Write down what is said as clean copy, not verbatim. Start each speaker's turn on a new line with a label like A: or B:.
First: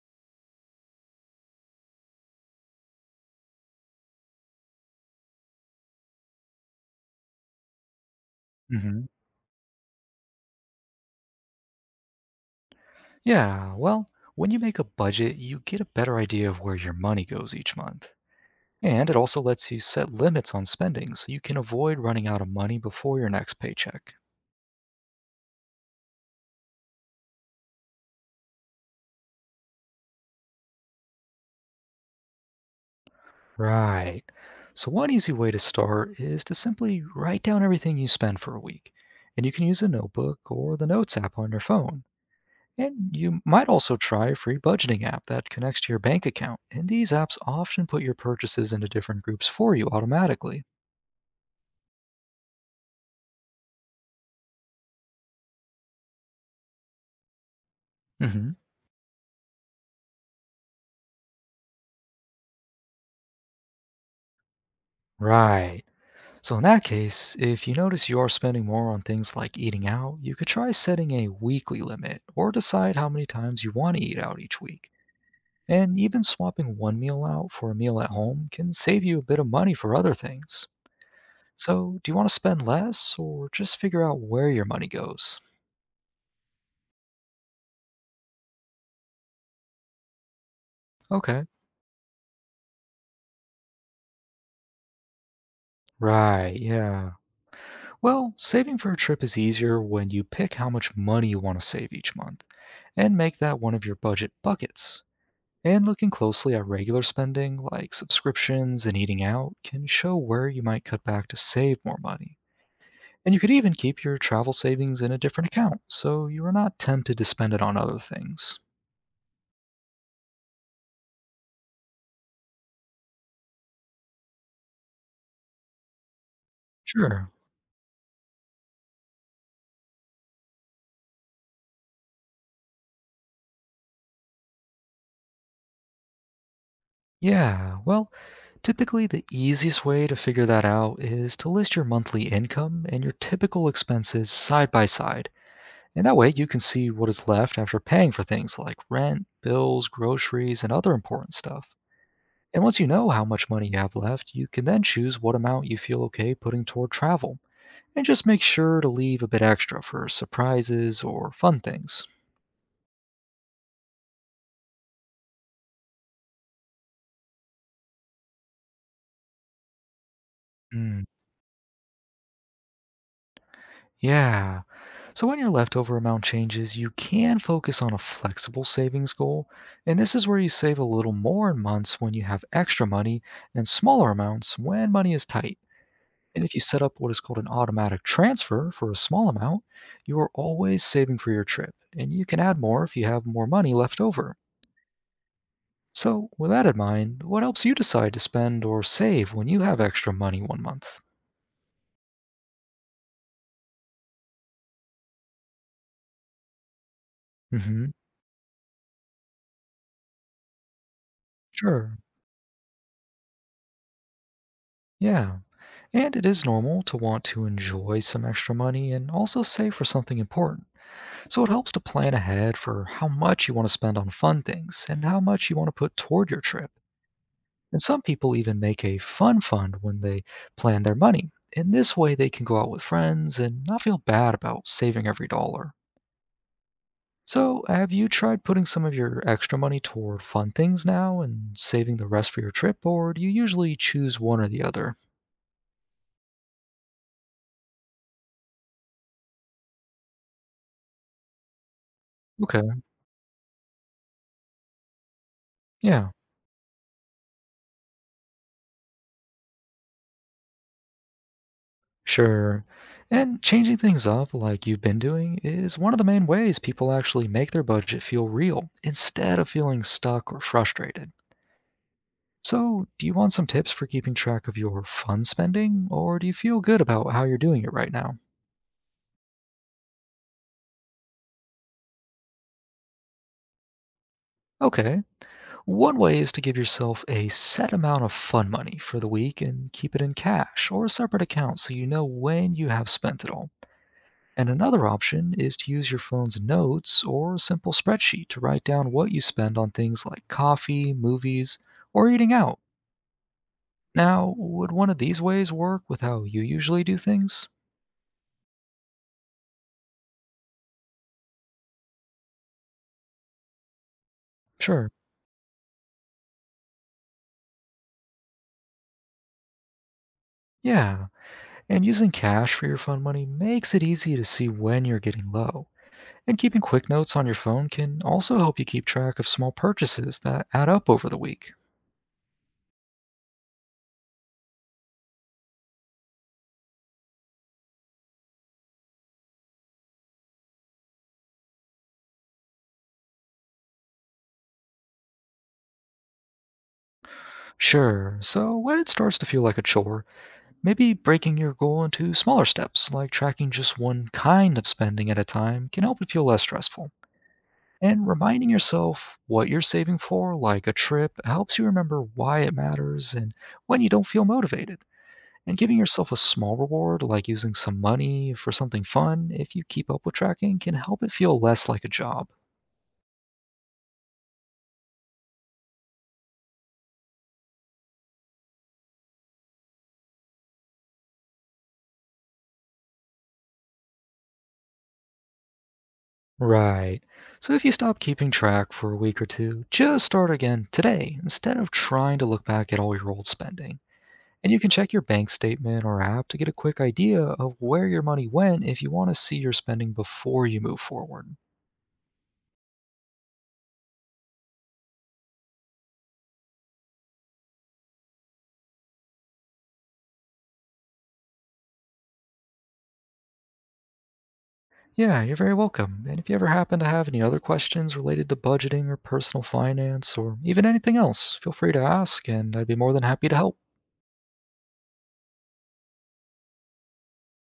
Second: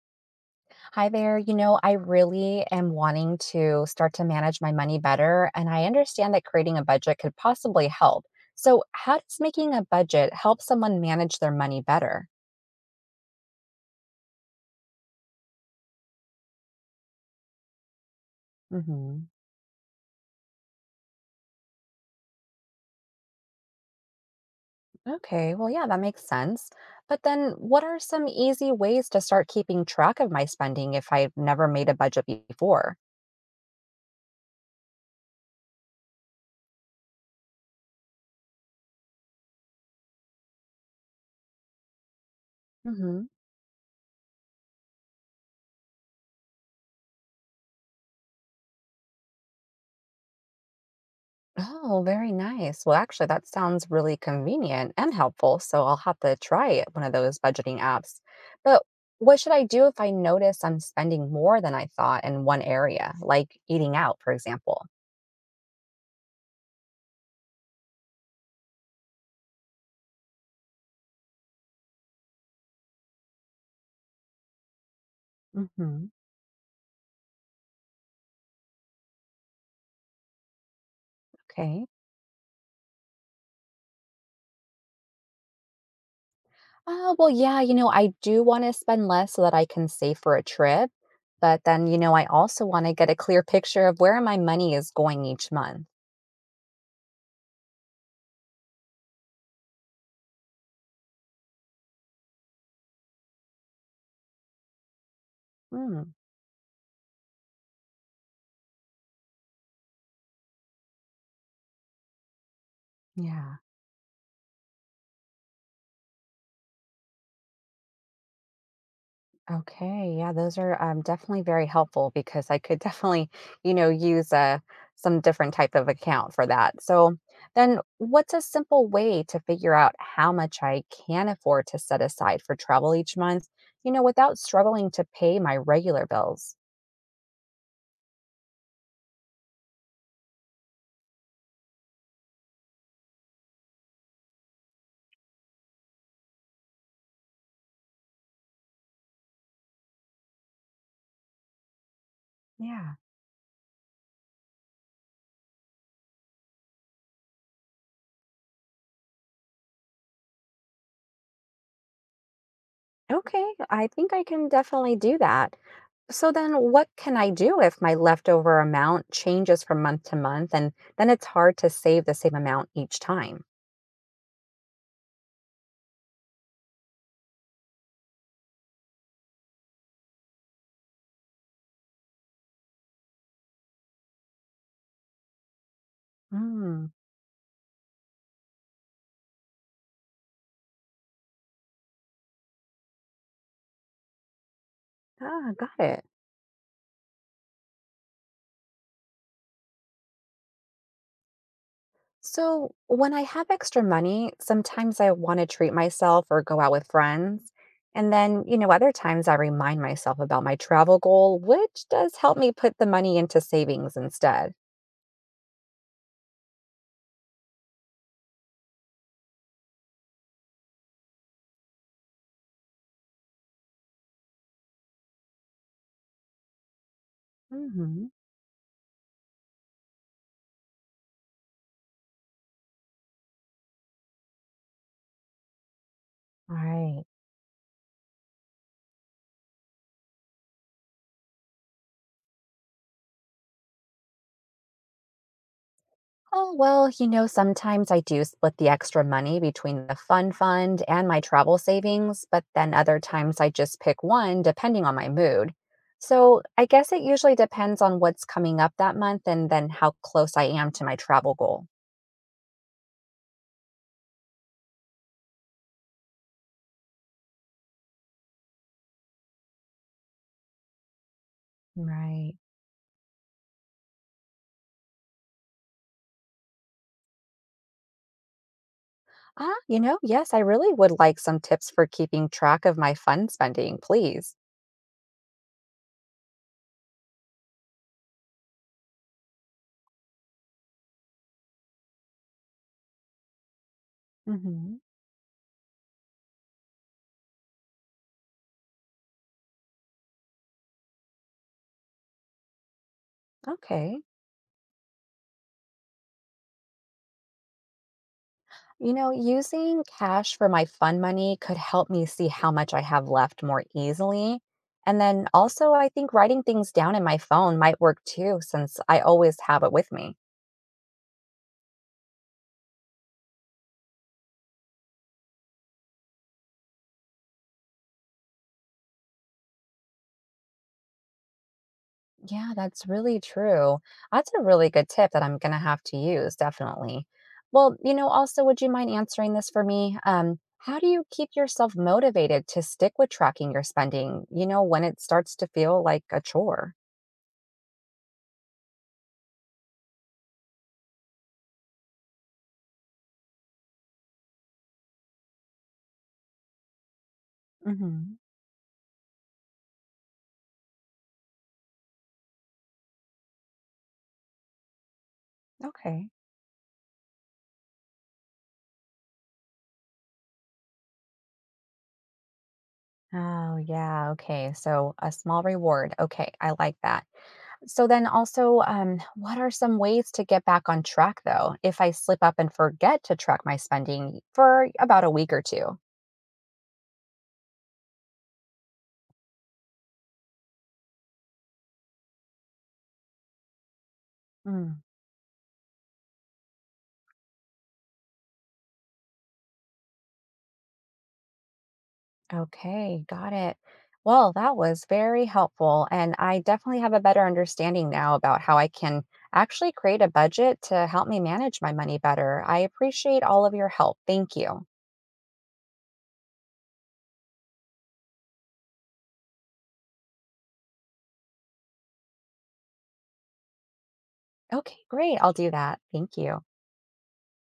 A: Hi there. You know, I really am wanting to start to manage my money better, and I understand that creating a budget could possibly help. So,
B: hmm
A: how does making a budget help someone manage their money better?
B: Yeah, well, when you make a budget, you get a better idea of where your money goes each month. And it
A: Hmm.
B: also lets you set limits on spending so you can avoid running out of money before your next paycheck.
A: Okay, well, yeah, that makes sense. But then, what are some easy ways to start keeping track of my spending if I've never made a budget before?
B: Right. So, one easy way to start is to simply write down everything you spend for a week. And you can use a notebook or the Notes app on your phone. And
A: Hmm.
B: you might also try a free budgeting app that connects to your bank account. And these apps often put your purchases into different groups for you automatically.
A: Oh, very nice. Well, actually, that sounds really convenient and helpful. So I'll have to try it, one of those budgeting apps.
B: hmm
A: But what should I do if I notice I'm spending more than I thought in one area, like eating out, for example?
B: Right. So, in that case, if you notice you are spending more on things like eating out, you could try setting a weekly limit or decide how many times you want to eat out each week. And
A: Hmm.
B: even swapping one meal out for a meal at home can save you a bit of money for other things.
A: Okay.
B: So, do you want to spend less or just figure out where your money goes?
A: Well, yeah, you know, I do want to spend less so that I can save for a trip.
B: Okay.
A: But then, you know, I also want to get a clear picture of where my money is going each month.
B: Right, yeah. Well, saving for a trip is easier when you pick how much money you want to save each month and make that one of your budget buckets. And looking
A: Mm,
B: closely at regular spending, like subscriptions and eating out, can show where you might cut back to save more money. And you could
A: yeah.
B: even keep your travel savings in a different account so you are not tempted to spend it on other things.
A: Okay, yeah, those are definitely very helpful because I could definitely, use some different type of account for that. So
B: Sure.
A: then, what's a simple way to figure out how much I can afford to set aside for travel each month, you know, without struggling to pay my regular bills?
B: Yeah, well, typically the easiest way to figure that out is to list your monthly income and your typical expenses side by side. And that way, you can see what is left after paying for things like rent, bills, groceries, and other important stuff. And once you
A: Yeah.
B: know how much money you have left, you can then choose what amount you feel okay putting toward travel. And just make sure to leave a bit extra for surprises or fun things.
A: Okay, I think I can definitely do that. So then, what can I do if my leftover amount changes from month to month and
B: Mm,
A: then it's hard to save the same amount each time?
B: yeah. So when your leftover amount changes, you can focus on a flexible savings goal. And this is where you save a little more in months when you have extra money and smaller amounts when money is tight. And if you set
A: Mm.
B: up what is called an automatic transfer for a small amount, you are always saving for your trip, and you can add more if you have more money left over.
A: Ah, got it.
B: So, with that in mind, what helps you decide to spend or save when you have extra money one month?
A: So, when I have extra money, sometimes I want to treat myself or go out with friends.
B: hmm
A: And then, you know, other times I remind myself about my travel goal, which
B: Sure.
A: does help me put the money into savings instead.
B: Yeah. And it is normal to want to enjoy some extra money and also save for something important. So it helps to plan ahead for how much you want to spend on fun things and how much you want to put toward your trip. And some
A: Hmm.
B: people even make a fun fund when they plan their money. In this way, they can go out with friends and not feel bad about saving every dollar.
A: Right.
B: So, have you tried putting some of your extra money toward fun things now and saving the rest for your trip, or do you usually choose one or the other?
A: Oh, well, you know, sometimes I do split the extra money between the fun fund and my travel savings, but
B: Okay,
A: then other times I just pick one depending on my mood.
B: yeah,
A: So, I guess it usually depends on what's coming up that month and then how close I am to my travel goal.
B: sure. And changing things up, like you've been doing, is one of the main ways people actually make their budget feel real instead of feeling stuck or frustrated.
A: Right.
B: So, do you want some tips for keeping track of your fun spending, or do you feel good about how you're doing it right now?
A: Ah, you know, yes, I really would like some tips for keeping track of my fund spending, please.
B: Okay, one way is to give yourself a set amount of fun money for the week and keep it in cash or a separate account so you know when you have spent it all. And
A: Hmm.
B: another option is to use your phone's notes or a simple spreadsheet to write down what you spend on things like coffee, movies, or eating out.
A: Okay.
B: Now, would one of these ways work with how you usually do things?
A: You know, using cash for my fund money could help me see how much I have left more easily.
B: Sure.
A: And then also, I think writing things down in my phone might work too, since I always have it with me.
B: Yeah, and using cash for your fund money makes it easy to see when you're getting low. And keeping quick notes on your phone can also help you keep track of small purchases that add up over the week.
A: Yeah, that's really true. That's a really good tip that I'm going to have to use, definitely. Well, you know, also, would you mind answering this for me? How do you keep yourself motivated to stick with tracking your spending, you know, when it starts to feel like a chore?
B: Sure, so when it starts to feel like a chore, maybe breaking your goal into smaller steps, like tracking just one kind of spending at a time, can help it feel less stressful. And
A: Hmm.
B: reminding yourself what you're saving for, like a trip, helps you remember why it matters and when you don't feel motivated. And giving
A: Okay.
B: yourself a small reward, like using some money for something fun, if you keep up with tracking, can help it feel less like a job.
A: Oh, yeah. Okay. So a small reward. Okay. I like that. So then also, what are some ways to get back on track though, if I slip up and forget to track my spending for about a week or two?
B: Right. So if you stop keeping track for a week or two, just start again today instead of trying to look back at all your old spending. And you can check your bank statement or app to get a quick idea of where your money went if you want to see your spending before you move forward.
A: Okay, got it. Well, that was very helpful. And I definitely have a better understanding now about how I can actually create a budget to help me manage my money better. I appreciate all of your help. Thank you.
B: Yeah, you're very welcome. And if you ever happen to have any other questions related to budgeting or personal finance or even anything else, feel free to ask, and I'd be more than happy to help.
A: Okay, great. I'll do that. Thank you.